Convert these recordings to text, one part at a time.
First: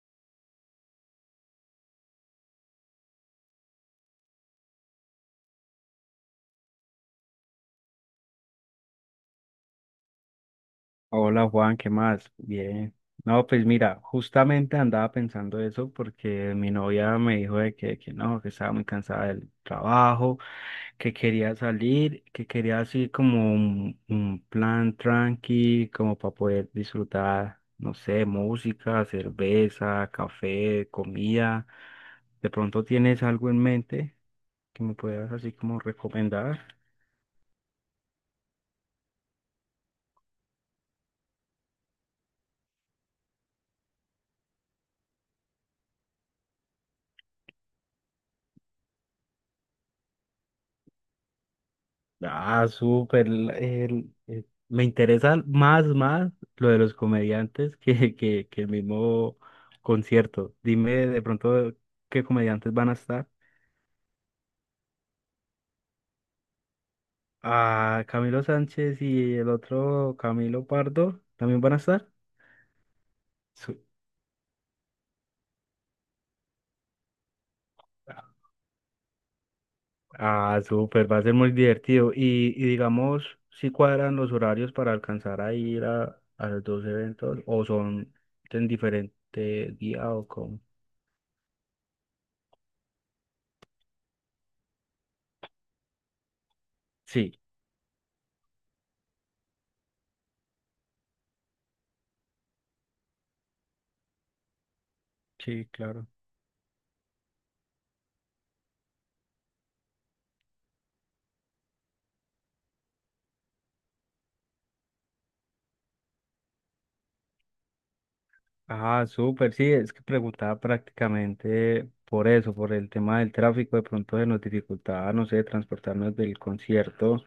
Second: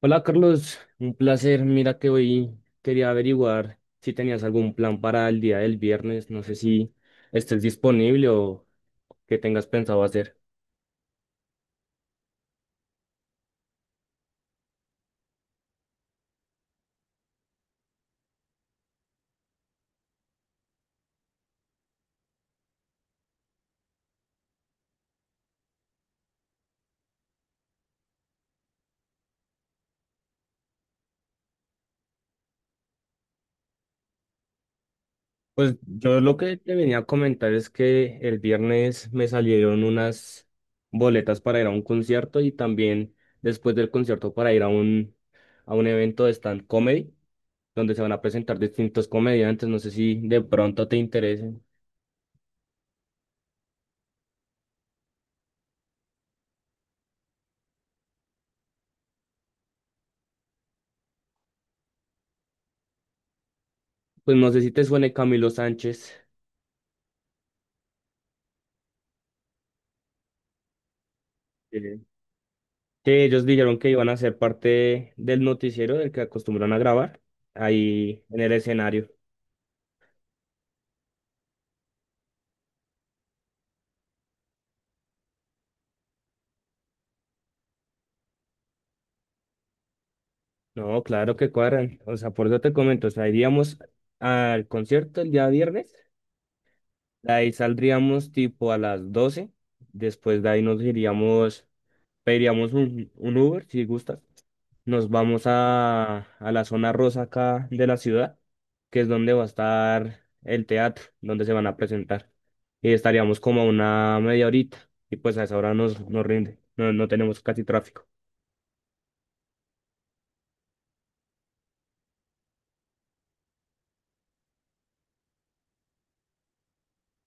Hola Carlos, un placer. Mira que hoy quería averiguar si tenías algún plan para el día del viernes. No sé si estés disponible o qué tengas pensado hacer. Hola Juan, ¿qué más? Bien. No, pues mira, justamente andaba pensando eso porque mi novia me dijo de que no, que estaba muy cansada del trabajo, que quería salir, que quería así como un plan tranqui, como para poder disfrutar, no sé, música, cerveza, café, comida. ¿De pronto tienes algo en mente que me puedas así Pues como yo lo que recomendar? te venía a comentar es que el viernes me salieron unas boletas para ir a un concierto y también después del concierto para ir a a un evento de stand comedy donde se van a presentar distintos comediantes. No sé si de pronto te interesen. Ah, súper. Me interesa más lo de los comediantes que el mismo concierto. Dime de pronto qué comediantes van a estar. Pues no sé si te suene Camilo Sánchez. Ah, Camilo Sánchez y el otro Camilo Pardo también van a eh, estar. que ellos dijeron Su- que iban a ser parte del noticiero del que acostumbran a grabar ahí en el escenario. ah, súper, va a ser muy divertido. Y digamos, si cuadran los horarios para alcanzar a ir a los dos eventos o son en diferente día o con... No, claro que cuadran. O sea, por eso te comento, o sea, iríamos al concierto el día viernes, de Sí, ahí saldríamos tipo a las 12. Después de ahí nos iríamos, pediríamos un Uber si gustas. Nos vamos sí, claro. a la zona rosa acá de la ciudad, que es donde va a estar el teatro, donde se van a presentar. Y estaríamos como a una media horita. Y pues a esa hora nos rinde. No, no tenemos casi tráfico. Ah, súper, sí, es que preguntaba prácticamente por eso, por el tema del tráfico, de pronto se nos dificultaba, no sé, transportarnos del concierto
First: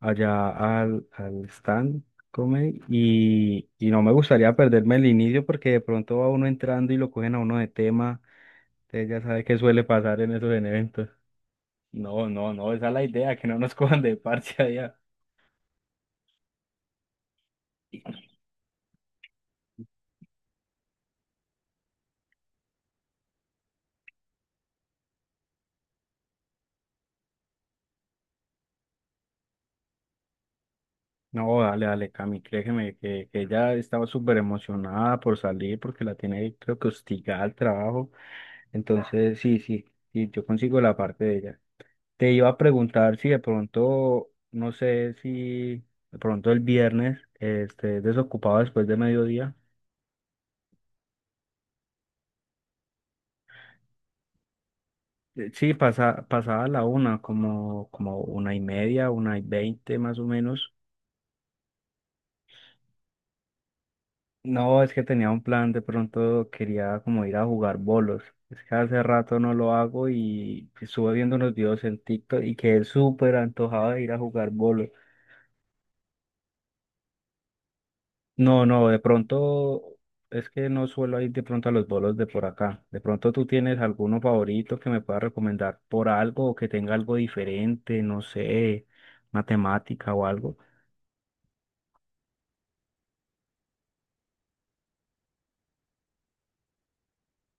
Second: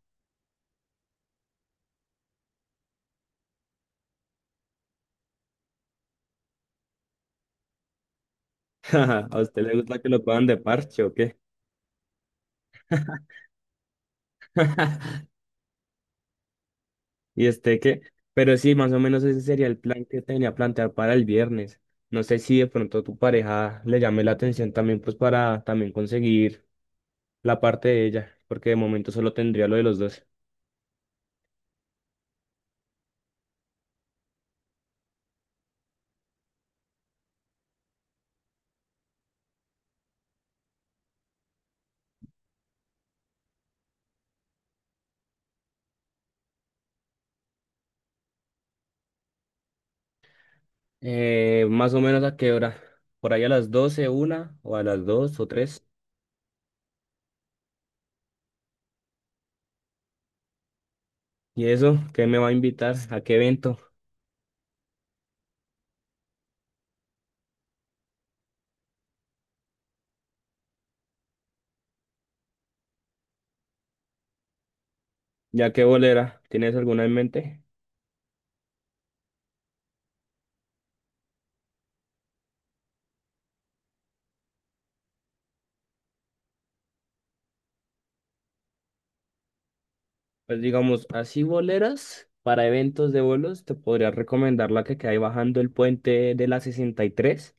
allá al, al stand comedy y no me gustaría perderme el inicio porque de pronto va uno entrando y lo cogen a uno de tema, entonces ya ¿A sabe qué usted le suele gusta que pasar lo en puedan esos de parche eventos. o qué? No, no, no, esa es la idea, que no nos cojan de parche allá. Y este qué, pero sí, más o menos ese sería el plan que tenía plantear para el viernes. No sé si de pronto tu pareja le llame la atención también, pues para también conseguir la parte de ella, porque de momento solo tendría lo de los dos. No, dale, dale, Cami, créeme que ella estaba súper emocionada por salir porque la tiene, creo que hostigada al trabajo. Entonces, sí, sí, sí, yo consigo la parte de ella. Te iba a preguntar si de pronto, no sé si de pronto el viernes este, desocupado después de mediodía. ¿ Más o menos a qué hora? Por ahí a las doce, una, o a las dos o Sí, tres. pasa, pasada la una, como, como una y media, una y veinte más o menos. ¿Y eso? ¿Qué me va a invitar? ¿A qué evento? No, es que tenía un plan, de pronto quería como ir a jugar bolos. Es que hace rato no lo hago y estuve viendo unos videos en TikTok y quedé súper antojado de ir a jugar bolos. ¿Ya qué bolera? ¿Tienes alguna en mente? No, no, de pronto es que no suelo ir de pronto a los bolos de por acá. De pronto tú tienes alguno favorito que me pueda recomendar por algo o que tenga algo diferente, no sé, matemática o algo. Pues digamos, así boleras para eventos de bolos, te podría recomendar la que queda ahí bajando el puente de la 63,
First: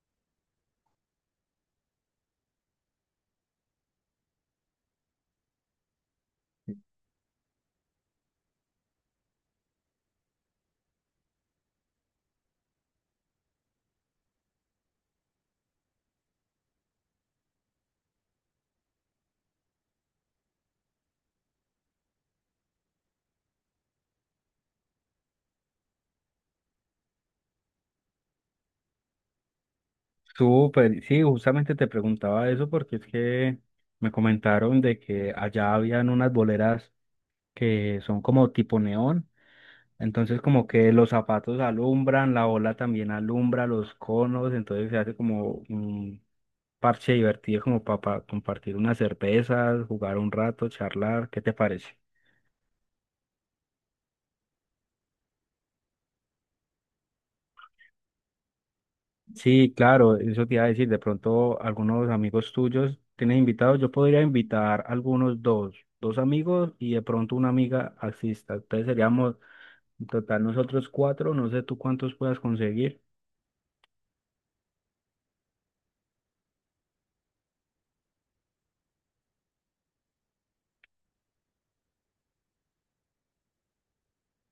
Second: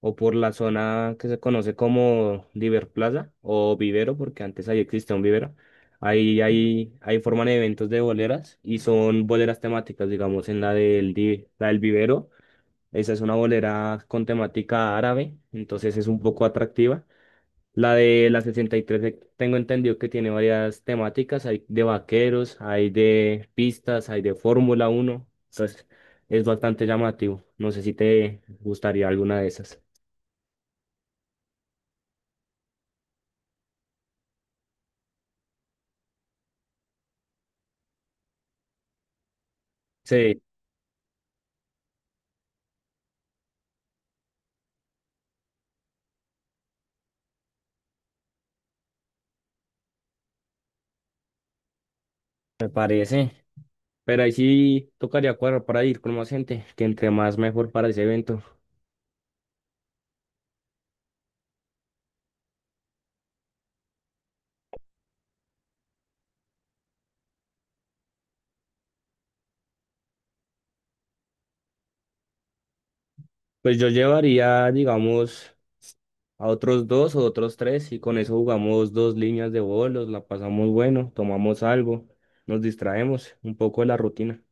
o por la zona que se conoce como Diverplaza o Vivero, porque antes ahí existía un vivero. Ahí forman eventos de boleras y son boleras temáticas, digamos, en la del vivero. Esa es una bolera con temática árabe, entonces es un poco atractiva. La de la 63, tengo entendido que tiene varias temáticas, hay de vaqueros, hay de pistas, hay de Fórmula uno, entonces es bastante llamativo. No sé si te gustaría alguna de esas. Súper, sí, justamente te preguntaba eso porque es que me comentaron de que allá habían unas boleras que son como tipo neón. Entonces Sí, como que los zapatos alumbran, la ola también alumbra, los conos, entonces se hace como un parche divertido como para compartir unas cervezas, jugar un rato, charlar, ¿qué te parece? me parece. Pero ahí sí tocaría cuadrar para ir con más gente, que entre más mejor para ese evento. Sí, claro, eso te iba a decir, de pronto algunos amigos tuyos tienes invitados, yo podría invitar algunos dos amigos y de pronto una amiga asista, entonces seríamos en total nosotros cuatro, no sé tú cuántos puedas conseguir. Pues yo llevaría, digamos, a otros dos o otros tres, y con eso jugamos dos líneas de bolos, la pasamos bueno, tomamos algo, nos distraemos un poco de la rutina.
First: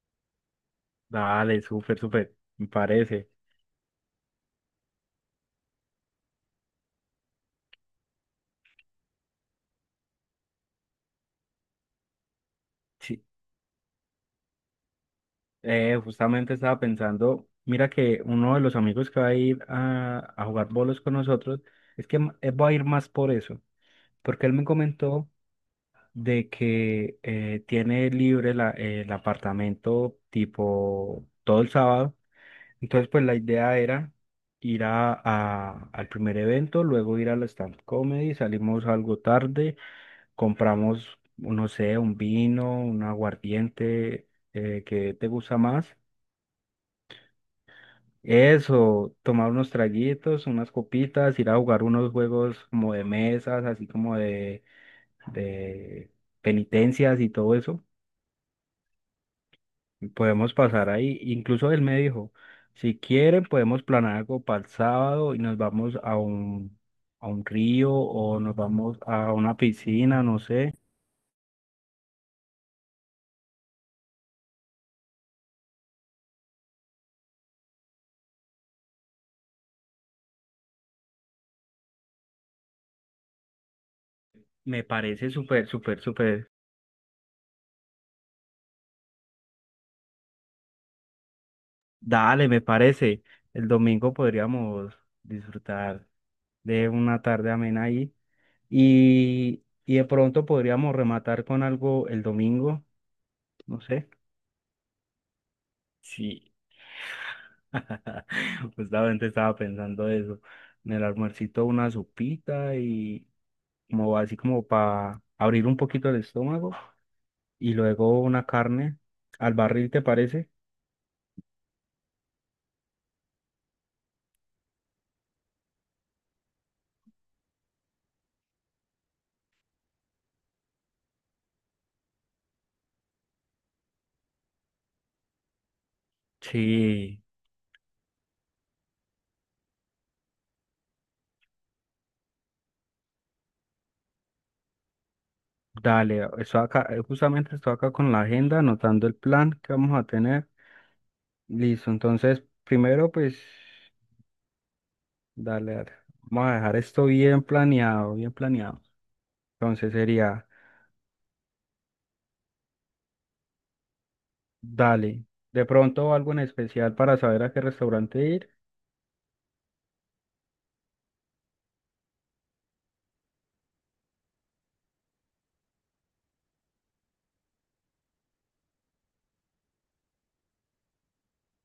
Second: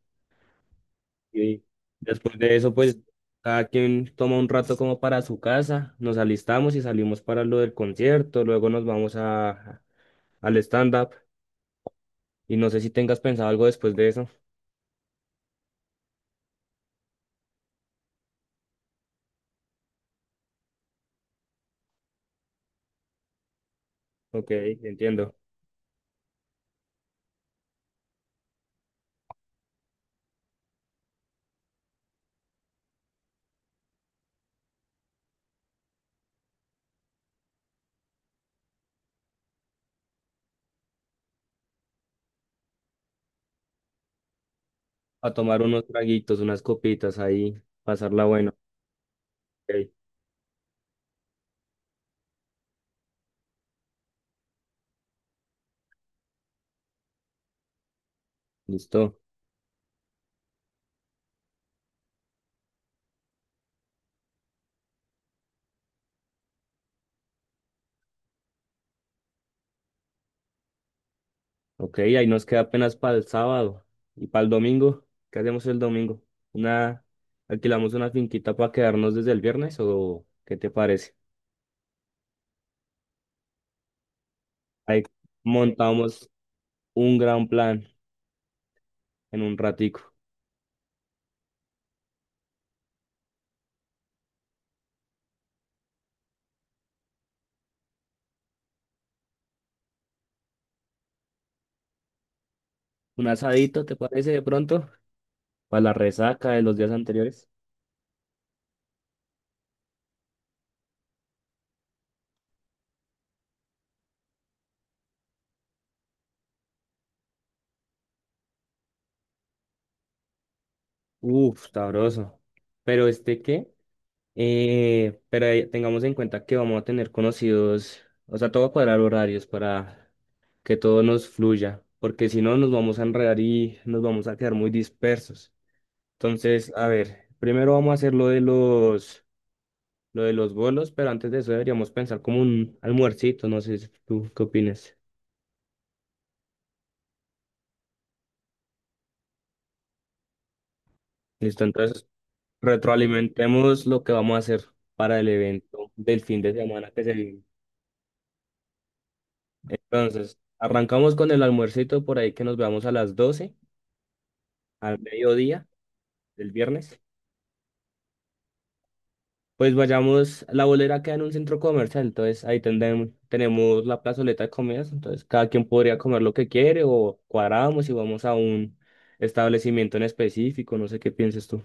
Dale, Y súper, súper, después de me eso, pues parece. cada quien toma un rato como para su casa, nos alistamos y salimos para lo del concierto, luego nos vamos al stand-up y no sé si tengas Sí, pensado algo después de eso. Justamente estaba pensando, mira que uno de los amigos que va a ir a jugar bolos con nosotros, va a ir más por eso, porque Ok, él me comentó entiendo. de que tiene libre el apartamento tipo todo el sábado, entonces pues la idea era ir a- al primer evento, luego ir a la stand comedy, salimos algo tarde, compramos, no sé, un vino, un aguardiente, ¿qué te A gusta tomar unos más? traguitos, unas copitas ahí, pasarla bueno. Eso, tomar unos Ok, traguitos, unas copitas, ir a jugar unos juegos como de mesas, así como de penitencias y todo eso. listo. Y podemos pasar ahí. Incluso él me dijo, si quieren podemos planear algo para el sábado y nos vamos a un río o nos vamos a una piscina, no sé. Ok, ahí nos queda apenas para el sábado. Y para el domingo, ¿qué hacemos el domingo? Una, alquilamos una finquita para quedarnos desde el viernes, o ¿qué te parece? Me Ahí parece súper, súper, montamos súper. un gran plan en un ratico. Dale, me parece. El domingo podríamos disfrutar de una tarde amena ahí. Y de pronto podríamos rematar con algo el domingo, Un no asadito, ¿te sé. parece de pronto? Para la resaca Sí, de los días anteriores. justamente estaba pensando eso. En el almuercito una sopita y como así como para abrir un poquito el estómago y luego una carne al barril, ¿te parece? Uf, sabroso. ¿Pero este qué? Pero ahí tengamos en cuenta que vamos a tener conocidos, o sea, todo cuadrar horarios para que todo nos fluya, porque si no nos vamos a enredar y nos vamos a quedar muy dispersos. Entonces, a Sí, ver, primero vamos a hacer lo de lo de los bolos, pero antes de eso deberíamos pensar como un almuercito, no sé si tú qué opinas. dale, estoy acá, justamente estoy acá con la agenda, anotando el plan que vamos a tener. Listo, Listo, entonces entonces primero pues, retroalimentemos lo que vamos a hacer para el dale, evento dale. del fin Vamos de a dejar semana que esto se bien viene. planeado, bien planeado. Entonces Entonces, sería, arrancamos con el almuercito por ahí que nos veamos a las 12 al dale, de mediodía pronto algo en del especial viernes. para saber a qué restaurante ir. Pues vayamos, la bolera queda en un centro comercial, entonces ahí tenemos la plazoleta de comidas, entonces cada quien podría comer lo que quiere o cuadramos y vamos a un establecimiento en específico, no sé qué pienses tú.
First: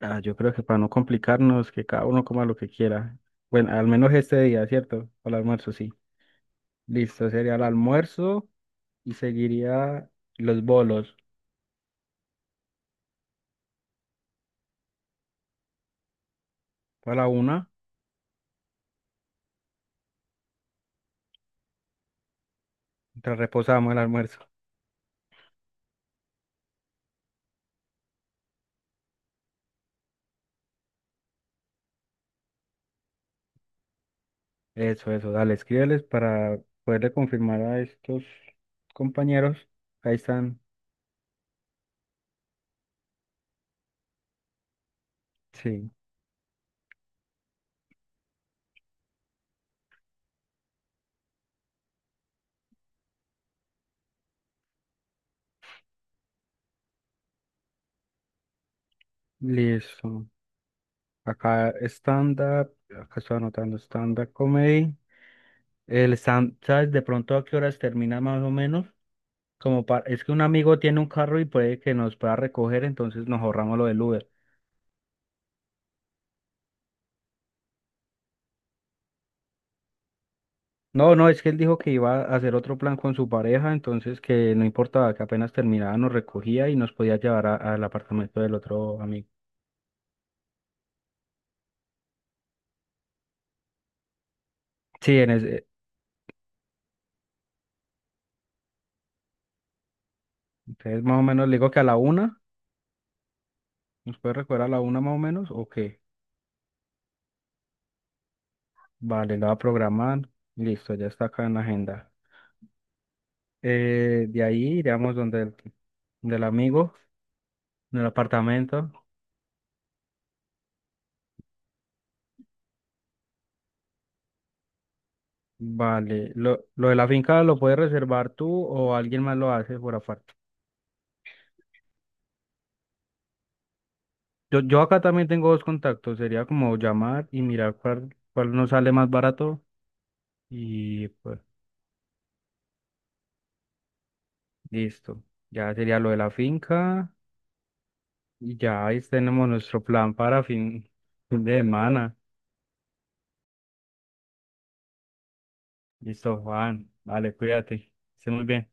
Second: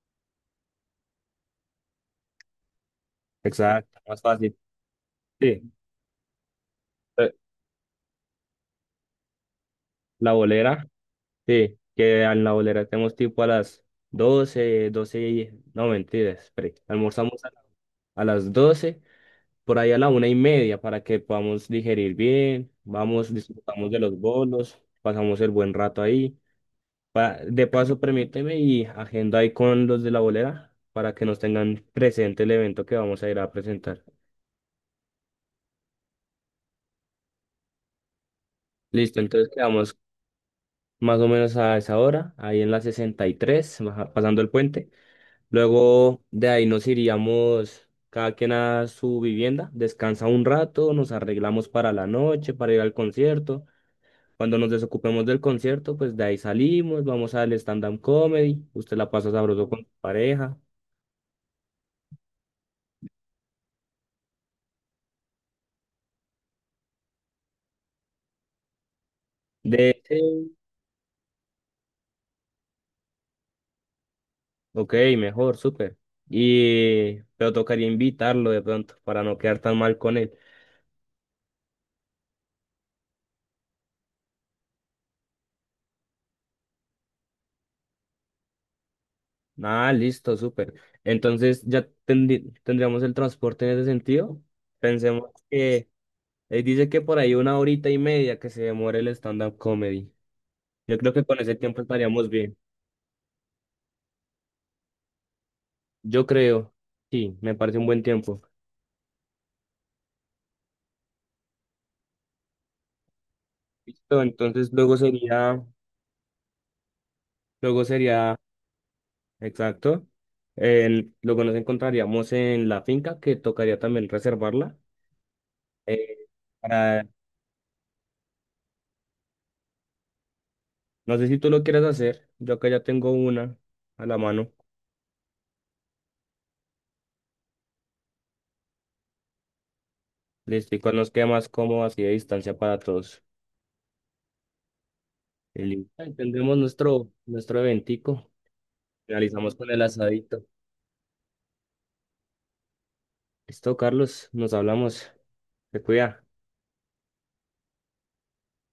Ah, yo creo que para no complicarnos, que cada uno coma lo que quiera. Bueno, al Exacto, menos más este fácil. día, ¿cierto? Para el Sí, almuerzo, sí. Listo, eh, sería el almuerzo y seguiría la los bolera, bolos. sí, que en la bolera tenemos tipo a las 12, 12 y... No, mentiras, espere, Para la almorzamos a, la- una, a las 12. Por ahí a la 1:30 para que podamos digerir bien, vamos, mientras disfrutamos reposamos el de los almuerzo. bolos, pasamos el buen rato ahí. De paso, permíteme y agenda ahí con los de la bolera para que nos tengan presente el evento que vamos a ir a presentar. Eso, dale, escríbeles para poderle confirmar a estos Listo, entonces compañeros. quedamos Ahí están, más o menos a esa hora, ahí en la 63, pasando el puente. sí, Luego de ahí nos iríamos cada quien a su vivienda, descansa un rato, nos arreglamos para la noche, para ir al concierto. Cuando nos desocupemos del concierto, pues de ahí salimos, vamos al stand-up comedy, usted la pasa sabroso con su listo. pareja. Acá stand-up, acá estoy anotando stand-up comedy. El Sam, ¿sabes de pronto a qué horas termina más o menos? Como De para, es que un sí. amigo tiene un carro y puede que nos pueda recoger, entonces nos ahorramos lo del Uber. Ok, mejor, súper. Y pero tocaría invitarlo de pronto para no quedar tan mal con él. No, no, es que él dijo que iba a hacer otro plan con su pareja, entonces que no importaba que apenas terminaba, nos recogía y nos podía llevar a- al apartamento del otro amigo. Ah, listo, súper. Entonces ya tendríamos el transporte en ese sentido. Sí, Pensemos en ese, que él dice que por ahí una horita y media que se demore el stand-up comedy. Yo entonces creo más o que con menos ese le digo que tiempo a la estaríamos una, bien. ¿nos puede recoger a la una más o menos? ¿O qué? Yo creo, sí, me parece un buen tiempo. Vale, la va a programar, listo, ya está acá en la agenda. Listo, De ahí entonces luego iríamos donde sería, del amigo, luego en el sería, apartamento. exacto, luego nos encontraríamos en la finca que tocaría también reservarla. eh, Vale, lo de para, la finca lo puedes reservar tú o alguien más lo hace por aparte. no sé si tú lo quieres hacer, yo acá ya tengo una a la mano. Yo acá también tengo dos contactos, sería como llamar y mirar cuál nos sale más barato Listo, y cuál y nos queda pues más cómodo así de distancia para todos. listo. Y Ya listo, sería lo ahí de la nuestro, finca nuestro eventico, y ya ahí tenemos finalizamos con el nuestro plan para asadito. Fin de semana. Listo, Carlos, nos hablamos, te cuida. Listo, Juan, vale, cuídate, esté muy bien.